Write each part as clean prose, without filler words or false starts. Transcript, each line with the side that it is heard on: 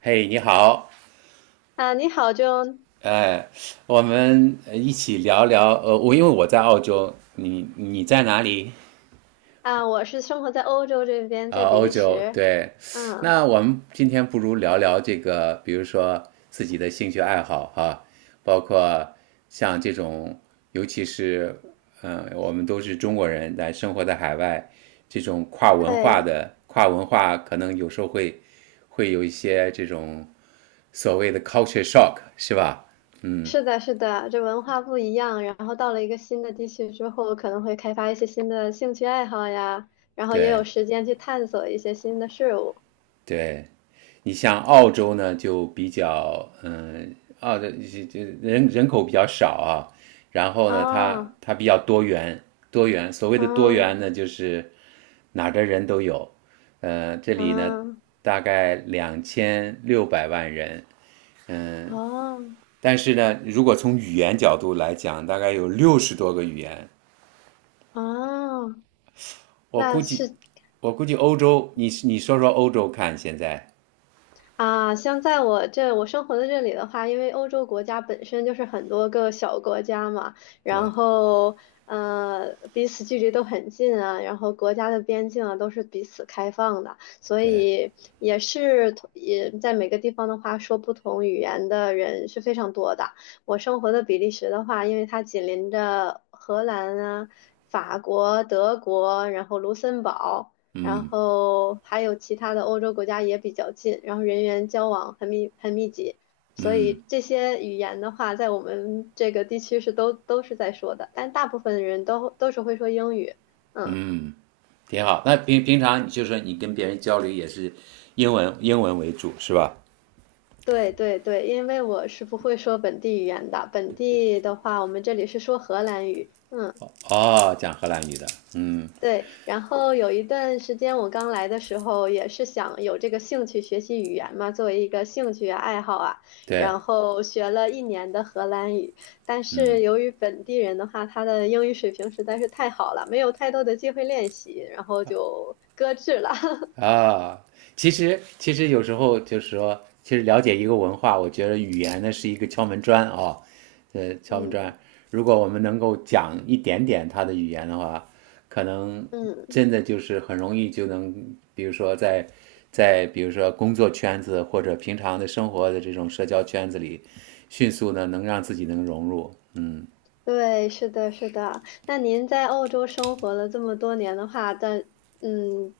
right: 嘿你好，
left: 啊，你好 j o
right: 呃，我们一起聊聊，因为我在澳洲，你在哪里？
left: 啊，我是生活在欧洲这边，
right: 啊、
left: 在比
right: 欧
left: 利
right: 洲，
left: 时。
right: 对。
left: 嗯，
right: 那我们今天不如聊聊这个，比如说自己的兴趣爱好哈、包括像这种，尤其是，我们都是中国人，但生活在海外，这种跨文化
left: 对，
right: 的跨文化，可能有时候会有一些这种所谓的 culture shock，是吧？嗯。
left: 是的，是的，这文化不一样。然后到了一个新的地区之后，可能会开发一些新的兴趣爱好呀，然后也有
right: 对。
left: 时间去探索一些新的事物。
right: 对，你像澳洲呢，就比较澳的这人口比较少啊，然后呢，
left: 哦，
right: 它比较多元，多元。所谓的多元呢，
left: 嗯，
right: 就是哪儿的人都有。这里呢，
left: 嗯，嗯
right: 大概两千六百万人，
left: 哦，
right: 但是呢，如果从语言角度来讲，大概有60多个语言。
left: 哦，
right: 我
left: 那
right: 估计，
left: 是
right: 我估计，欧洲，你说说欧洲看现在。
left: 啊，像在我生活的这里的话，因为欧洲国家本身就是很多个小国家嘛，
right: 对
left: 然后彼此距离都很近啊，然后国家的边境啊都是彼此开放的，所
right: 对，
left: 以也是同也在每个地方的话，说不同语言的人是非常多的。我生活的比利时的话，因为它紧邻着荷兰啊、法国、德国，然后卢森堡。然后还有其他的欧洲国家也比较近，然后人员交往很密集，所以这些语言的话，在我们这个地区是都是在说的，但大部分人都是会说英语。嗯，
right: 挺好。那平常就是你跟别人交流也是英文为主是吧？
left: 对对对，因为我是不会说本地语言的，本地的话，我们这里是说荷兰语。嗯。
right: 哦，讲荷兰语的。
left: 对，然后有一段时间我刚来的时候，也是想有这个兴趣学习语言嘛，作为一个兴趣啊爱好啊，
right: 对。
left: 然后学了1年的荷兰语，但是由于本地人的话，他的英语水平实在是太好了，没有太多的机会练习，然后就搁置了。
right: 啊，其实有时候就是说，其实了解一个文化，我觉得语言呢是一个敲门砖啊、敲门砖。
left: 嗯
right: 如果我们能够讲一点点他的语言的话，可能
left: 嗯。
right: 真的就是很容易就能，比如说在比如说工作圈子或者平常的生活的这种社交圈子里，迅速呢能让自己能融入。
left: 对，是的，是的。那您在澳洲生活了这么多年的话，但嗯，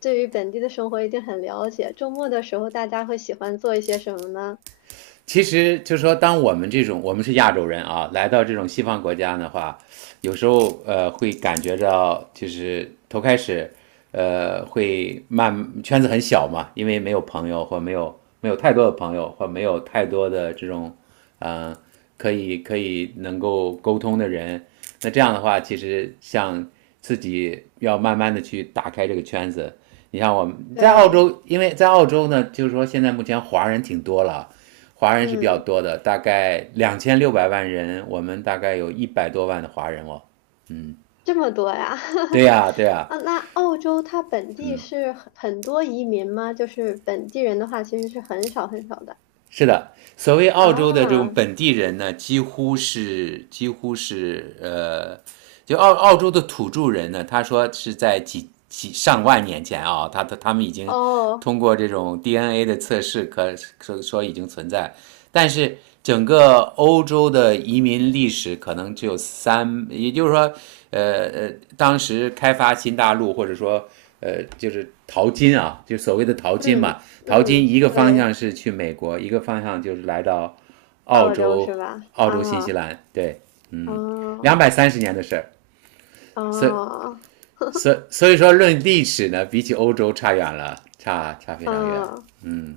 left: 对于本地的生活一定很了解。周末的时候，大家会喜欢做一些什么呢？
right: 其实就是说，当我们我们是亚洲人啊，来到这种西方国家的话，有时候会感觉到，就是头开始，呃会慢圈子很小嘛，因为没有朋友或没有没有太多的朋友或没有太多的这种，呃可以能够沟通的人。那这样的话，其实像自己要慢慢的去打开这个圈子。你像我们在澳
left: 对，
right: 洲，因为在澳洲呢，就是说现在目前华人挺多了啊。华人是比较
left: 嗯，
right: 多的，大概两千六百万人，我们大概有100多万的华人哦。
left: 这么多呀。
right: 对 呀、啊对呀、啊
left: 啊，那澳洲它本地是很多移民吗？就是本地人的话，其实是很少很少的
right: 是的，所谓澳洲的这种
left: 啊。
right: 本地人呢，几乎是就澳洲的土著人呢，他说是在几上万年前啊，他们已经
left: 哦，
right: 通过这种 DNA 的测试说已经存在，但是整个欧洲的移民历史可能只有三，也就是说，当时开发新大陆或者说就是淘金啊，就所谓的淘金嘛。
left: 嗯
right: 淘金
left: 嗯，
right: 一个方向
left: 对，
right: 是去美国，一个方向就是来到澳
left: 澳洲
right: 洲、
left: 是吧？
right: 新西
left: 啊，
right: 兰，对，
left: 啊
right: 230年的事儿。
left: 啊
right: 所
left: 啊。
right: 所以说，论历史呢，比起欧洲差远了，差非常远。
left: 嗯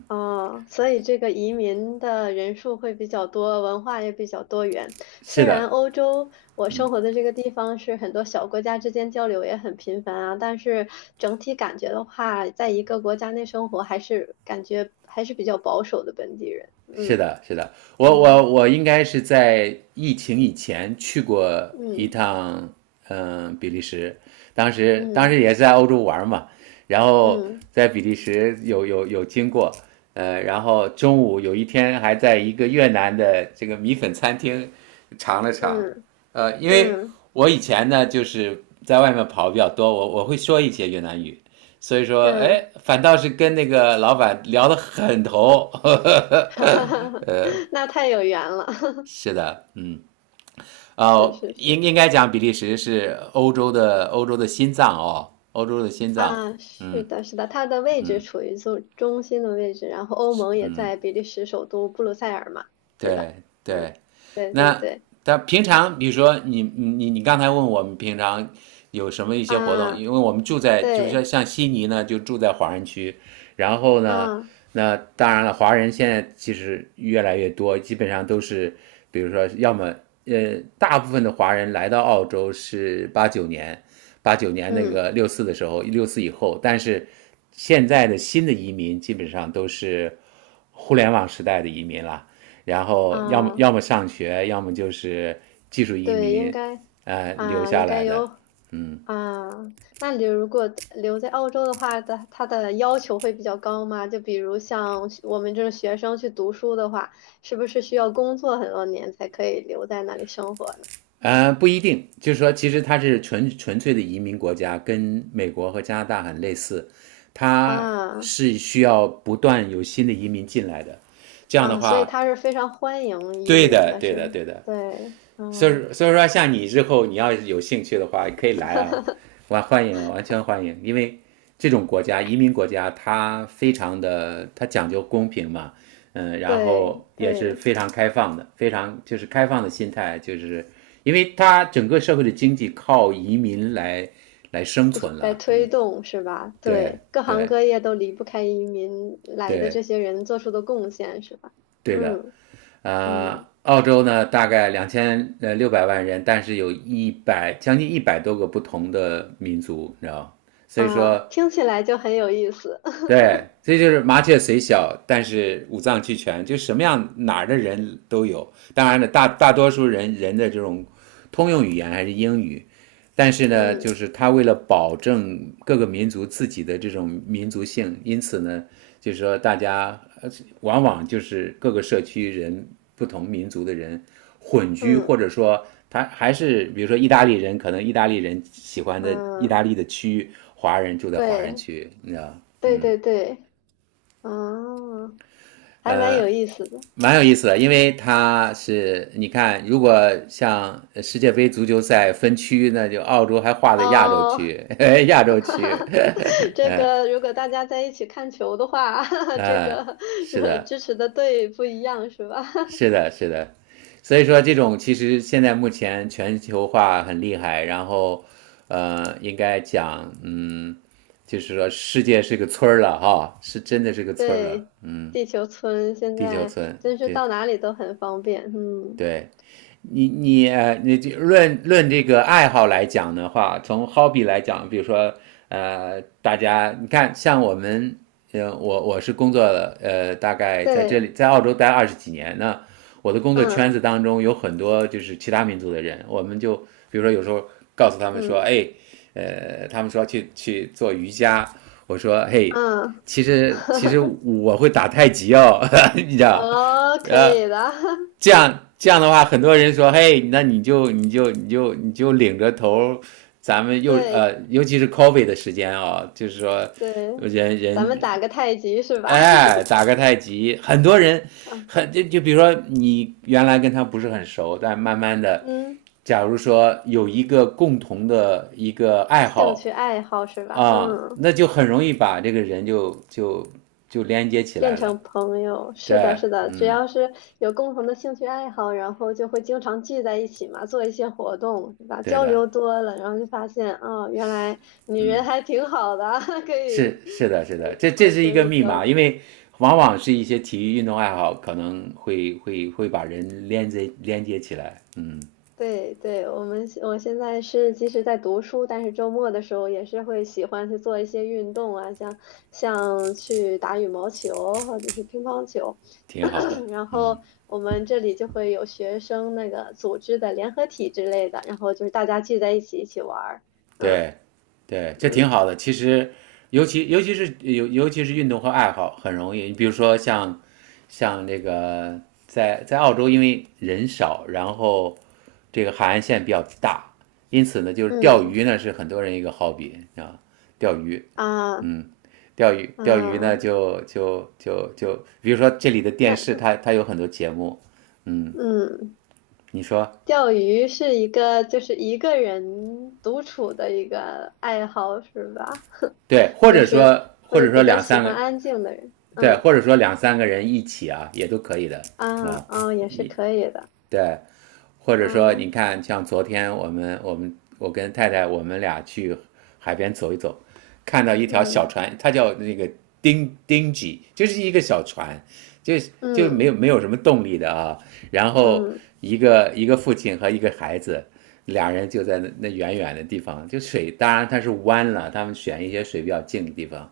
left: 哦，所以这个移民的人数会比较多，文化也比较多元。
right: 是
left: 虽然
right: 的，
left: 欧洲我生活的这个地方是很多小国家之间交流也很频繁啊，但是整体感觉的话，在一个国家内生活还是感觉还是比较保守的本地人。
right: 是
left: 嗯
right: 的，是的，我
left: 嗯
right: 我我应该是在疫情以前去过一
left: 嗯
right: 趟。比利时，当时
left: 嗯
right: 也是在欧洲玩嘛，然后
left: 嗯
right: 在比利时有经过。然后中午有一天还在一个越南的这个米粉餐厅尝了尝。
left: 嗯
right: 因为
left: 嗯
right: 我以前呢就是在外面跑比较多，我会说一些越南语，所以说，哎，
left: 嗯，
right: 反倒是跟那个老板聊得很投，呵
left: 哈
right: 呵。
left: 哈哈哈，那太有缘了，
right: 是的。嗯。
left: 是是
right: 应
left: 是。
right: 应该讲比利时是欧洲的心脏哦，欧洲的心脏。
left: 啊，是的，是的，它的位置处于中心的位置，然后欧盟也在比利时首都布鲁塞尔嘛，对吧？
right: 对
left: 嗯，
right: 对。
left: 对对
right: 那
left: 对，
right: 但平常比如说你刚才问我们平常有什么一些活动，
left: 啊，
right: 因为我们住在就像
left: 对
right: 像悉尼呢，就住在华人区，然后呢，
left: 啊，
right: 那当然了，华人现在其实越来越多，基本上都是，比如说，要么大部分的华人来到澳洲是八九年，八九年那
left: 嗯
right: 个六四的时候，六四以后，但是现在的新的移民基本上都是互联网时代的移民了，然后要么
left: 啊，
right: 要么上学，要么就是技术移
left: 对，应
right: 民，
left: 该
right: 留
left: 啊，
right: 下
left: 应该
right: 来的。
left: 有啊。那你如果留在澳洲的话，的它的要求会比较高吗？就比如像我们这种学生去读书的话，是不是需要工作很多年才可以留在那里生活呢？
right: 不一定，就是说，其实它是纯粹的移民国家，跟美国和加拿大很类似，它
left: 啊
right: 是需要不断有新的移民进来的。这样的
left: 啊，所以
right: 话，
left: 他是非常欢迎移
right: 对
left: 民
right: 的，
left: 的，
right: 对
left: 是
right: 的，
left: 吗？
right: 对的。
left: 对，
right: 所以
left: 嗯，
right: 所以说，像你之后你要有兴趣的话，可以来啊，完全欢迎。因为这种国家，移民国家，它非常的，它讲究公平嘛，然
left: 对
right: 后也是
left: 对，
right: 非常开放的，非常就是开放的心态，就是因为它整个社会的经济靠移民来生存了。
left: 推动是吧？
right: 对
left: 对，各行
right: 对
left: 各业都离不开移民来的
right: 对，
left: 这些人做出的贡献是吧？
right: 对的。
left: 嗯嗯，
right: 澳洲呢大概两千六百万人，但是有将近100多个不同的民族，你知道所以
left: 啊，
right: 说，
left: 听起来就很有意思。
right: 对，这就是麻雀虽小，但是五脏俱全，就什么样哪儿的人都有。当然了，大多数人的这种通用语言还是英语，但是呢，就
left: 嗯
right: 是他为了保证各个民族自己的这种民族性，因此呢，就是说大家往往就是各个社区人不同民族的人混居，或
left: 嗯
right: 者说他还是比如说意大利人，可能意大利人喜欢的意大
left: 嗯，
right: 利的区，华人住在华人
left: 对
right: 区，你知道
left: 对对对，啊，还蛮有意思的
right: 蛮有意思的，因为他是你看，如果像世界杯足球赛分区，那就澳洲还划在亚洲
left: 哦。
right: 区、亚洲区，
left: 这个如果大家在一起看球的话，这
right: 啊，
left: 个
right: 是的，
left: 支持的队不一样是吧？
right: 是的，是的。所以说，这种其实现在目前全球化很厉害，然后，应该讲，就是说世界是个村儿了哈，是真的是个村儿了，
left: 对，地球村现
right: 地球
left: 在
right: 村，
left: 真是
right: 对
left: 到哪里都很方便。嗯，
right: 对。你这论这个爱好来讲的话，从 hobby 来讲，比如说大家你看，像我们，我是工作了，大概在这
left: 对，
right: 里在澳洲待20几年，那我的工作圈子
left: 嗯
right: 当中有很多就是其他民族的人，我们就比如说有时候告诉他们说，
left: 嗯
right: 哎，他们说去做瑜伽，我说嘿，
left: 嗯，
right: 其实 我会打太极哦，你知道，
left: 哦，可
right: 呃，
left: 以的，
right: 这样的话，很多人说，嘿，那你就领着头，咱们 又
left: 对
right: 尤其是 coffee 的时间啊、就是说
left: 对，
right: 人
left: 咱们
right: 人
left: 打个太极是吧？
right: 哎打个太极，很多人 就比如说你原来跟他不是很熟，但慢慢的，
left: 嗯，
right: 假如说有一个共同的一个爱
left: 兴
right: 好
left: 趣爱好是吧？
right: 啊，
left: 嗯。
right: 那就很容易把这个人就连接起
left: 变
right: 来了。
left: 成朋友，是的，
right: 对。
left: 是的，只
right: 嗯。
left: 要是有共同的兴趣爱好，然后就会经常聚在一起嘛，做一些活动，对吧？
right: 对
left: 交
right: 的。
left: 流多了，然后就发现，哦，原来你人还挺好的，可以，
right: 是的，是
left: 可
right: 的，
left: 以
right: 这
left: 以
right: 这
left: 后
right: 是一
left: 深
right: 个
left: 入
right: 密
left: 交流。
right: 码，因为往往是一些体育运动爱好可能会把人连接起来，
left: 对对，我现在是即使在读书，但是周末的时候也是会喜欢去做一些运动啊，像去打羽毛球或者是乒乓球。
right: 挺 好的。
left: 然后我们这里就会有学生那个组织的联合体之类的，然后就是大家聚在一起玩儿。嗯
right: 对，对，这挺
left: 嗯
right: 好的。其实，尤其是运动和爱好很容易，你比如说像这个在澳洲，因为人少，然后这个海岸线比较大，因此呢，就是钓
left: 嗯
right: 鱼呢是很多人一个 hobby 啊，钓鱼。
left: 啊
right: 钓鱼呢，
left: 啊，
right: 就就就就，比如说这里的电视
left: 那
right: 它有很多节目，
left: 嗯。
right: 你说
left: 钓鱼是一个人独处的一个爱好是吧？
right: 对，或
left: 就
right: 者
left: 是
right: 说或
left: 会
right: 者说
left: 比较
right: 两
left: 喜
right: 三
left: 欢
right: 个
left: 安静的人，
right: 对，
left: 嗯
right: 或者说两三个人一起啊，也都可以的
left: 啊
right: 啊，
left: 哦也是可以的，
right: 对，或者说你
left: 嗯
right: 看，像昨天我跟太太我们俩去海边走一走，看到一条小
left: 嗯
right: 船，它叫那个丁丁吉，就是一个小船，就就没有
left: 嗯
right: 没有什么动力的啊。然后
left: 嗯
right: 一个父亲和一个孩子，俩人就在那远远的地方，就水当然它是弯了，他们选一些水比较静的地方，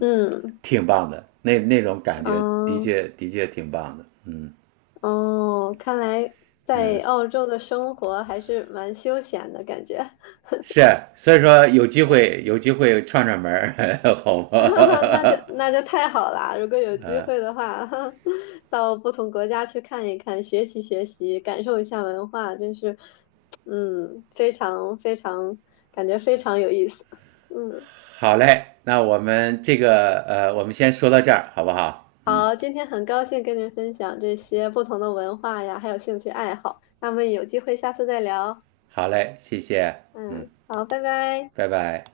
left: 嗯
right: 挺棒的，那种感觉的
left: 嗯
right: 确的确挺棒的。
left: 哦，看来在澳洲的生活还是蛮休闲的感觉，
right: 是，所以说有机会 有机会串串门儿，好
left: 那就
right: 吗？
left: 那就太好啦！如果有机会的话，到不同国家去看一看，学习学习，感受一下文化，真是，嗯，非常非常，感觉非常有意思。嗯，
right: 好嘞，那我们这个我们先说到这儿，好不好？嗯，
left: 好，今天很高兴跟您分享这些不同的文化呀，还有兴趣爱好。那么有机会下次再聊。
right: 好嘞，谢谢，嗯，
left: 嗯，好，拜拜。
right: 拜拜。